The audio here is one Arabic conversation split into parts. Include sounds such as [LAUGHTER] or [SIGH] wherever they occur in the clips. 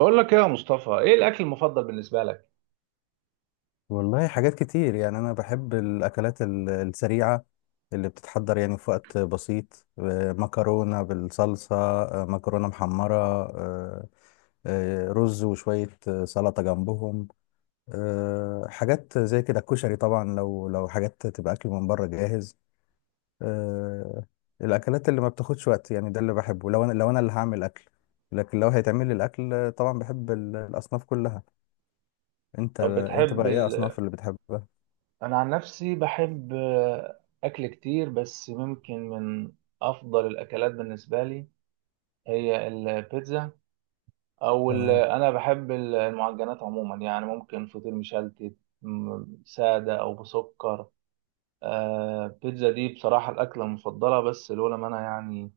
بقول لك ايه يا مصطفى؟ ايه الاكل المفضل بالنسبه لك؟ والله حاجات كتير، يعني أنا بحب الأكلات السريعة اللي بتتحضر يعني في وقت بسيط. مكرونة بالصلصة، مكرونة محمرة، رز وشوية، سلطة جنبهم، حاجات زي كده، الكشري. طبعا لو حاجات تبقى أكل من بره جاهز، آه، الأكلات اللي ما بتاخدش وقت، يعني ده اللي بحبه لو أنا، لو أنا اللي هعمل أكل. لكن لو هيتعمل لي الأكل، طبعا بحب الأصناف كلها. أنت، طب أنت بتحب بقى إيه ال... أصناف اللي بتحبها؟ انا عن نفسي بحب اكل كتير، بس ممكن من افضل الاكلات بالنسبه لي هي البيتزا. تمام. انا بحب المعجنات عموما، يعني ممكن فطير مشلتت ساده او بسكر. آه، بيتزا دي بصراحه الاكله المفضله، بس لولا ما انا يعني،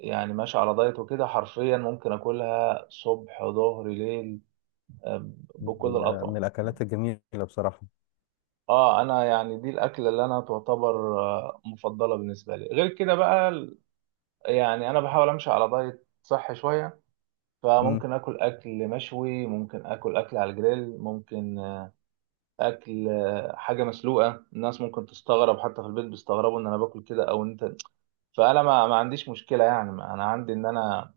يعني ماشي على دايت وكده، حرفيا ممكن اكلها صبح ظهر ليل، بكل من الاطعمه. الأكلات الجميلة بصراحة. اه، انا يعني دي الاكله اللي انا تعتبر مفضله بالنسبه لي. غير كده بقى يعني انا بحاول امشي على دايت صحي شويه، مم. فممكن اكل اكل مشوي، ممكن اكل اكل على الجريل، ممكن اكل حاجه مسلوقه. الناس ممكن تستغرب، حتى في البيت بيستغربوا ان انا باكل كده. او انت، فانا ما عنديش مشكله، يعني ما انا عندي ان انا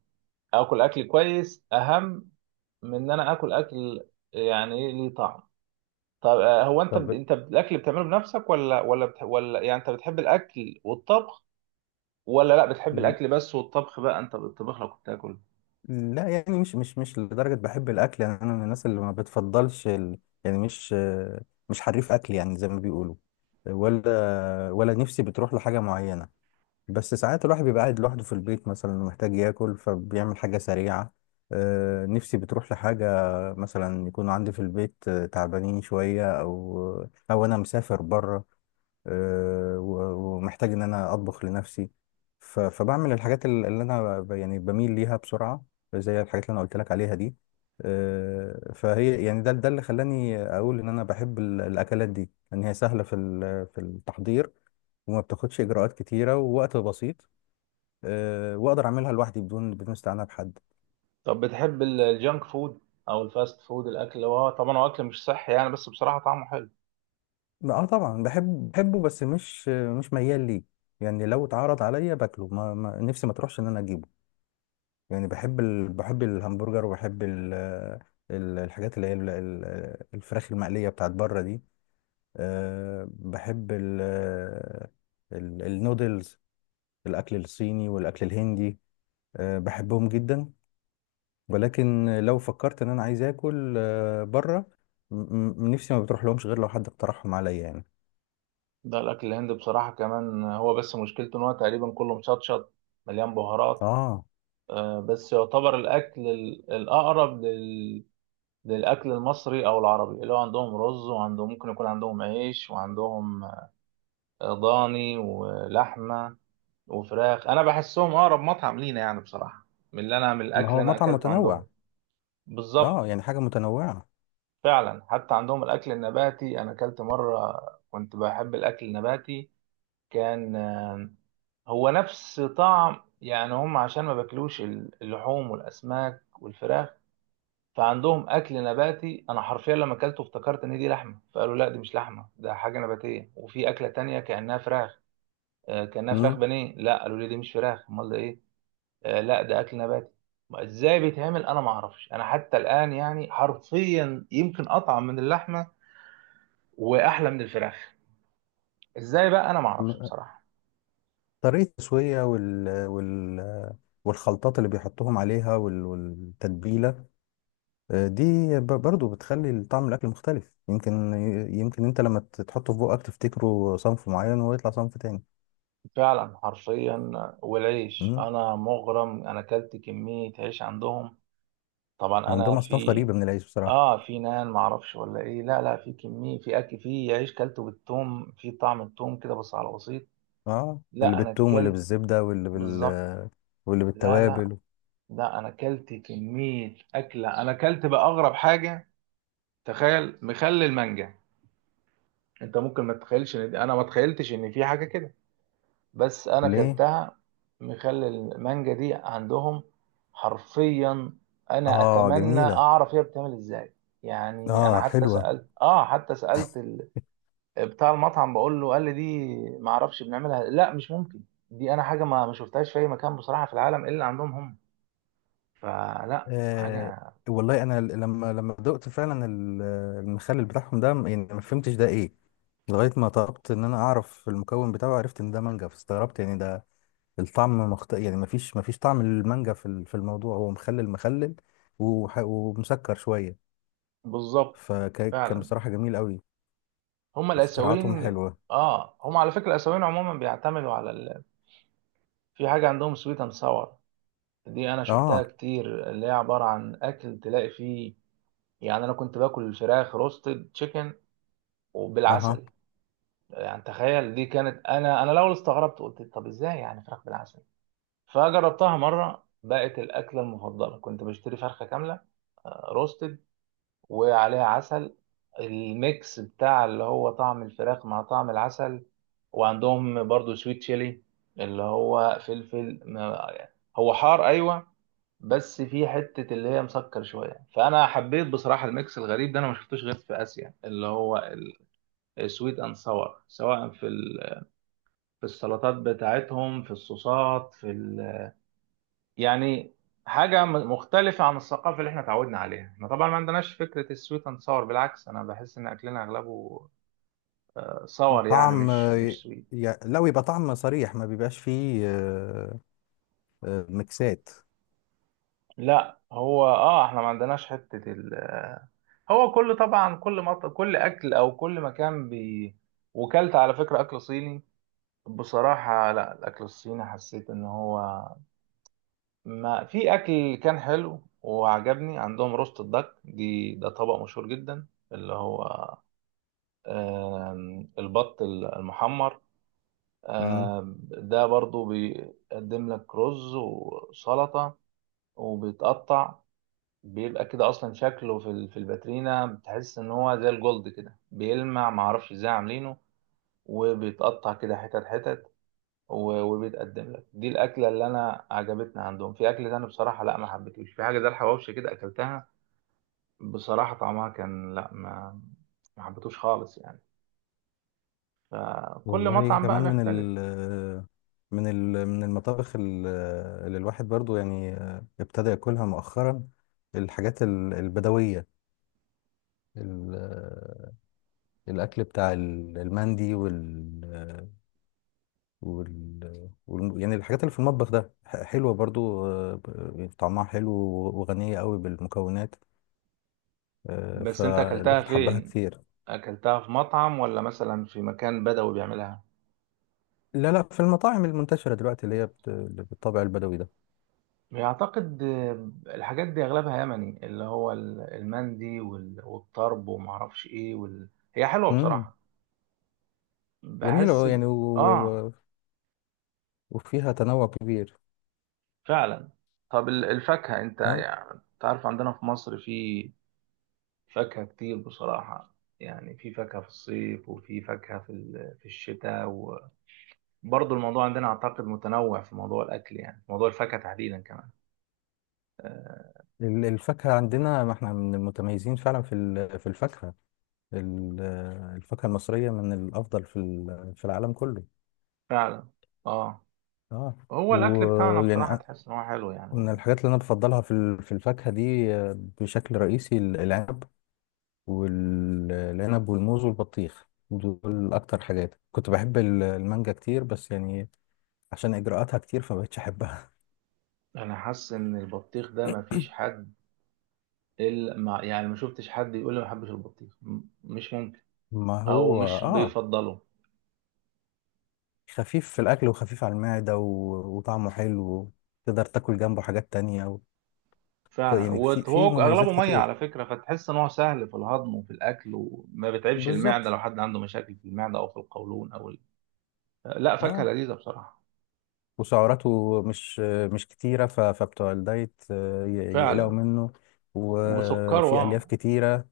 اكل اكل كويس اهم من ان انا اكل اكل يعني ايه ليه طعم. طب طب، انت الاكل بتعمله بنفسك، ولا يعني انت بتحب الاكل والطبخ، ولا لا بتحب ل- الاكل بس، والطبخ بقى انت بتطبخ لك وبتاكل؟ لا يعني مش لدرجة بحب الأكل. يعني أنا من الناس اللي ما بتفضلش يعني مش حريف أكل، يعني زي ما بيقولوا. ولا نفسي بتروح لحاجة معينة، بس ساعات الواحد بيبقى قاعد لوحده في البيت مثلا، محتاج ياكل فبيعمل حاجة سريعة. نفسي بتروح لحاجة، مثلا يكون عندي في البيت، تعبانين شوية، أو أنا مسافر بره، ومحتاج ان انا اطبخ لنفسي. فبعمل الحاجات اللي انا يعني بميل ليها بسرعه، زي الحاجات اللي انا قلت لك عليها دي. فهي يعني ده اللي خلاني اقول ان انا بحب الاكلات دي، ان هي سهله في في التحضير وما بتاخدش اجراءات كتيره، ووقت بسيط، واقدر اعملها لوحدي بدون استعانه بحد. طب بتحب الجانك فود او الفاست فود، الاكل اللي هو طبعا هو اكل مش صحي يعني، بس بصراحه طعمه حلو. اه طبعا بحب، بحبه، بس مش ميال ليه. يعني لو اتعرض عليا باكله، نفسي ما تروحش ان انا اجيبه. يعني بحب بحب الهمبرجر، وبحب ال- ال- الحاجات اللي هي الفراخ المقلية بتاعت بره دي. أه بحب النودلز، الأكل الصيني والأكل الهندي. أه بحبهم جدا. ولكن لو فكرت إن أنا عايز آكل أه بره، م- نفسي ما بتروح لهمش غير لو حد اقترحهم عليا يعني. ده الاكل الهندي بصراحه كمان هو، بس مشكلته ان هو تقريبا كله مشطشط مليان بهارات. آه، بس يعتبر الاكل الاقرب للاكل المصري او العربي، اللي هو عندهم رز، وعندهم ممكن يكون عندهم عيش، وعندهم ضاني ولحمه وفراخ. انا بحسهم اقرب مطعم لينا يعني بصراحه، من اللي انا من ما الاكل اللي هو انا مطعم اكلته متنوع. عندهم. بالظبط. آه، يعني حاجة متنوعة. فعلا، حتى عندهم الاكل النباتي، انا اكلت مره كنت بحب الاكل النباتي. كان هو نفس طعم يعني. هم عشان ما باكلوش اللحوم والاسماك والفراخ، فعندهم اكل نباتي. انا حرفيا لما اكلته افتكرت ان دي لحمه، فقالوا لا دي مش لحمه، ده حاجه نباتيه. وفي اكله تانية كانها فراخ، كانها فراخ مم. بانيه. لا قالوا لي دي مش فراخ. امال ده ايه؟ آه، لا ده اكل نباتي. ما ازاي بيتعمل؟ انا ما اعرفش انا حتى الان، يعني حرفيا يمكن اطعم من اللحمه واحلى من الفراخ. ازاي بقى؟ انا ما اعرفش بصراحه. طريقة التسوية والخلطات اللي بيحطوهم عليها والتتبيلة دي، برضو بتخلي طعم الأكل مختلف. يمكن، يمكن أنت لما تحطه في بقك تفتكره صنف معين ويطلع صنف تاني. فعلا، حرفيا. والعيش مم. انا مغرم، انا اكلت كميه عيش عندهم. طبعا انا عندهم أصناف في، غريبة من العيش بصراحة. اه في نان ما اعرفش ولا ايه. لا لا، في كميه، في اكل، في عيش كلته بالثوم، في طعم الثوم كده بس على بسيط. اه، اللي لا انا بالثوم، واللي اكلت. بالزبدة، بالظبط. واللي لا لا بالتوابل. لا، انا اكلت كميه اكله. انا اكلت بقى اغرب حاجه، تخيل، مخلل المانجا. انت ممكن ما تتخيلش ان دي، انا ما تخيلتش ان في حاجه كده، بس انا ليه؟ اكلتها. مخلل المانجا دي عندهم، حرفيا. انا اه اتمنى جميلة. اعرف هي بتعمل ازاي. يعني انا اه حتى حلوة. سالت، اه حتى سالت بتاع المطعم، بقول له، قال لي دي ما اعرفش بنعملها. لا مش ممكن، دي انا حاجه ما شفتهاش في اي مكان بصراحه في العالم الا عندهم هم، فلا آه. حاجه. والله انا لما، لما دقت فعلا المخلل بتاعهم ده، يعني ما فهمتش ده ايه، لغاية ما طلبت إن أنا أعرف المكون بتاعه، عرفت إن ده مانجا فاستغربت. يعني ده الطعم يعني مفيش طعم للمانجا في في الموضوع، هو مخلل، مخلل ومسكر شوية. بالظبط. فكان فعلا. بصراحة جميل أوي. هم اختراعاتهم الاسيويين، حلوة. اه هم على فكره الاسيويين عموما بيعتمدوا على في حاجه عندهم سويت اند ساور، دي انا شفتها آه. كتير، اللي هي عباره عن اكل تلاقي فيه، يعني. انا كنت باكل الفراخ روستد تشيكن أها. وبالعسل. يعني تخيل، دي كانت، انا الاول استغربت قلت طب ازاي يعني فراخ بالعسل، فجربتها مره بقت الاكله المفضله. كنت بشتري فرخه كامله روستد وعليها عسل، الميكس بتاع اللي هو طعم الفراخ مع طعم العسل. وعندهم برضو سويت تشيلي، اللي هو فلفل هو حار ايوه، بس في حتة اللي هي مسكر شوية. فانا حبيت بصراحة الميكس الغريب ده، انا ما شفتوش غير في اسيا، اللي هو السويت اند ساور، سواء في في السلطات بتاعتهم، في الصوصات، في ال، يعني حاجة مختلفة عن الثقافة اللي احنا اتعودنا عليها. احنا طبعا ما عندناش فكرة السويت اند صور. بالعكس، انا بحس ان اكلنا اغلبه صور يعني، طعم مش مش سويت. لا، ويبقى طعم صريح، ما بيبقاش فيه ميكسات. لا هو اه، احنا ما عندناش حتة ال هو كل طبعا كل اكل او كل مكان بي. وكلت على فكرة اكل صيني بصراحة. لا الاكل الصيني حسيت ان هو ما، في اكل كان حلو وعجبني عندهم، روست الدك دي، ده طبق مشهور جدا، اللي هو البط المحمر. إمم. آم، ده برضو بيقدم لك رز وسلطة وبيتقطع، بيبقى كده اصلا شكله في في الباترينا بتحس ان هو زي الجولد كده بيلمع، معرفش ازاي عاملينه، وبيتقطع كده حتت حتت، وبيتقدم لك. دي الاكله اللي انا عجبتني عندهم. في اكل تاني بصراحه لا ما حبيتوش، في حاجه زي الحواوشي كده اكلتها بصراحه، طعمها كان، لا ما حبيتوش خالص يعني. فكل والله مطعم كمان بقى من بيختلف. ال، من المطابخ اللي الواحد برضو يعني ابتدى ياكلها مؤخرا، الحاجات البدوية، ال- الأكل بتاع المندي وال, وال, وال يعني الحاجات اللي في المطبخ ده، حلوة برضو، طعمها حلو وغنية قوي بالمكونات، بس انت اكلتها فالواحد حبها فين؟ كتير. اكلتها في مطعم، ولا مثلا في مكان بدوي بيعملها؟ لا، في المطاعم المنتشرة دلوقتي اللي هي بالطابع البدوي ده. اعتقد الحاجات دي اغلبها يمني، اللي هو المندي والطرب ومعرفش ايه هي حلوة مم. بصراحة، جميل بحس أهو يعني، اه وفيها تنوع كبير. فعلا. طب الفاكهة، انت ها، يعني تعرف عندنا في مصر في فاكهة كتير بصراحة. يعني في فاكهة في الصيف وفي فاكهة في في الشتاء. وبرضه الموضوع عندنا اعتقد متنوع في موضوع الاكل، يعني موضوع الفاكهة تحديدا كمان. آه، الفاكهة عندنا، ما احنا من المتميزين فعلا في في الفاكهة. ال- الفاكهة المصرية من الأفضل في في العالم كله. فعلا. اه، اه. هو الاكل بتاعنا ويعني بصراحه تحس ان هو حلو يعني من هو. الحاجات اللي أنا بفضلها في في الفاكهة دي، بشكل رئيسي العنب، والعنب والموز والبطيخ، دول أكتر حاجات. كنت بحب المانجا كتير، بس يعني عشان إجراءاتها كتير فمبقتش أحبها. انا حاسس ان البطيخ ده ما [LAUGHS] فيش حد إلا ما، يعني ما شفتش حد يقول لي ما بحبش البطيخ، مش ممكن، ما او هو مش اه، بيفضله. خفيف في الأكل وخفيف على المعدة و... وطعمه حلو، تقدر تاكل جنبه حاجات تانية. و... فعلا. يعني في في وهو مميزات اغلبه ميه على كتير. فكره، فتحس ان هو سهل في الهضم وفي الاكل، وما بيتعبش المعده بالظبط. لو حد عنده مشاكل في المعده او في القولون لا فاكهه اه، لذيذه بصراحه. وسعراته مش كتيرة، ف... فبتوع الدايت يقلقوا فعلا. منه. وسكره وفي ألياف اه، كتيرة.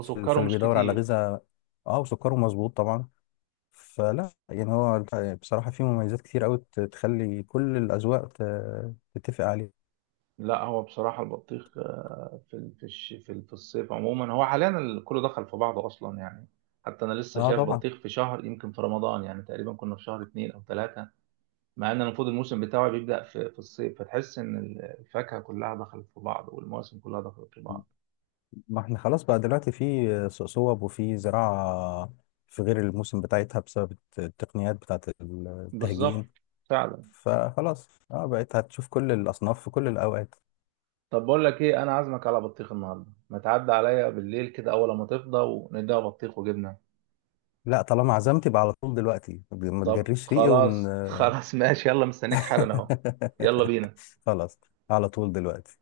فاللي مش بيدور على كتير. غذاء، اه وسكره مظبوط طبعا. فلا يعني هو بصراحة في مميزات كتير أوي تخلي كل الأذواق تتفق عليه. لا هو بصراحة البطيخ، في في الصيف عموما. هو حاليا ال كله دخل في بعضه أصلا يعني، حتى أنا لسه اه شايف طبعا. بطيخ في شهر يمكن في رمضان، يعني تقريبا كنا في شهر 2 أو 3، مع إن المفروض الموسم بتاعه بيبدأ في الصيف، فتحس إن الفاكهة كلها دخلت في بعض، والمواسم كلها دخلت في بعض. ما احنا خلاص بقى دلوقتي في سوق صوب وفي زراعة في غير الموسم بتاعتها بسبب التقنيات بتاعت بالظبط. التهجين. فعلا. فخلاص اه بقيت هتشوف كل الأصناف في كل الأوقات. طب بقول لك إيه، أنا عازمك على بطيخ النهاردة، ما تعدي عليا بالليل كده أول ما تفضى، ونديها بطيخ وجبنة. لا طالما عزمت يبقى على طول دلوقتي، ما طب تجريش ريقي ون خلاص [LAUGHS] خلاص ماشي، يلا مستنيك حالا أهو. يلا [LAUGHS] بينا. خلاص، على طول دلوقتي.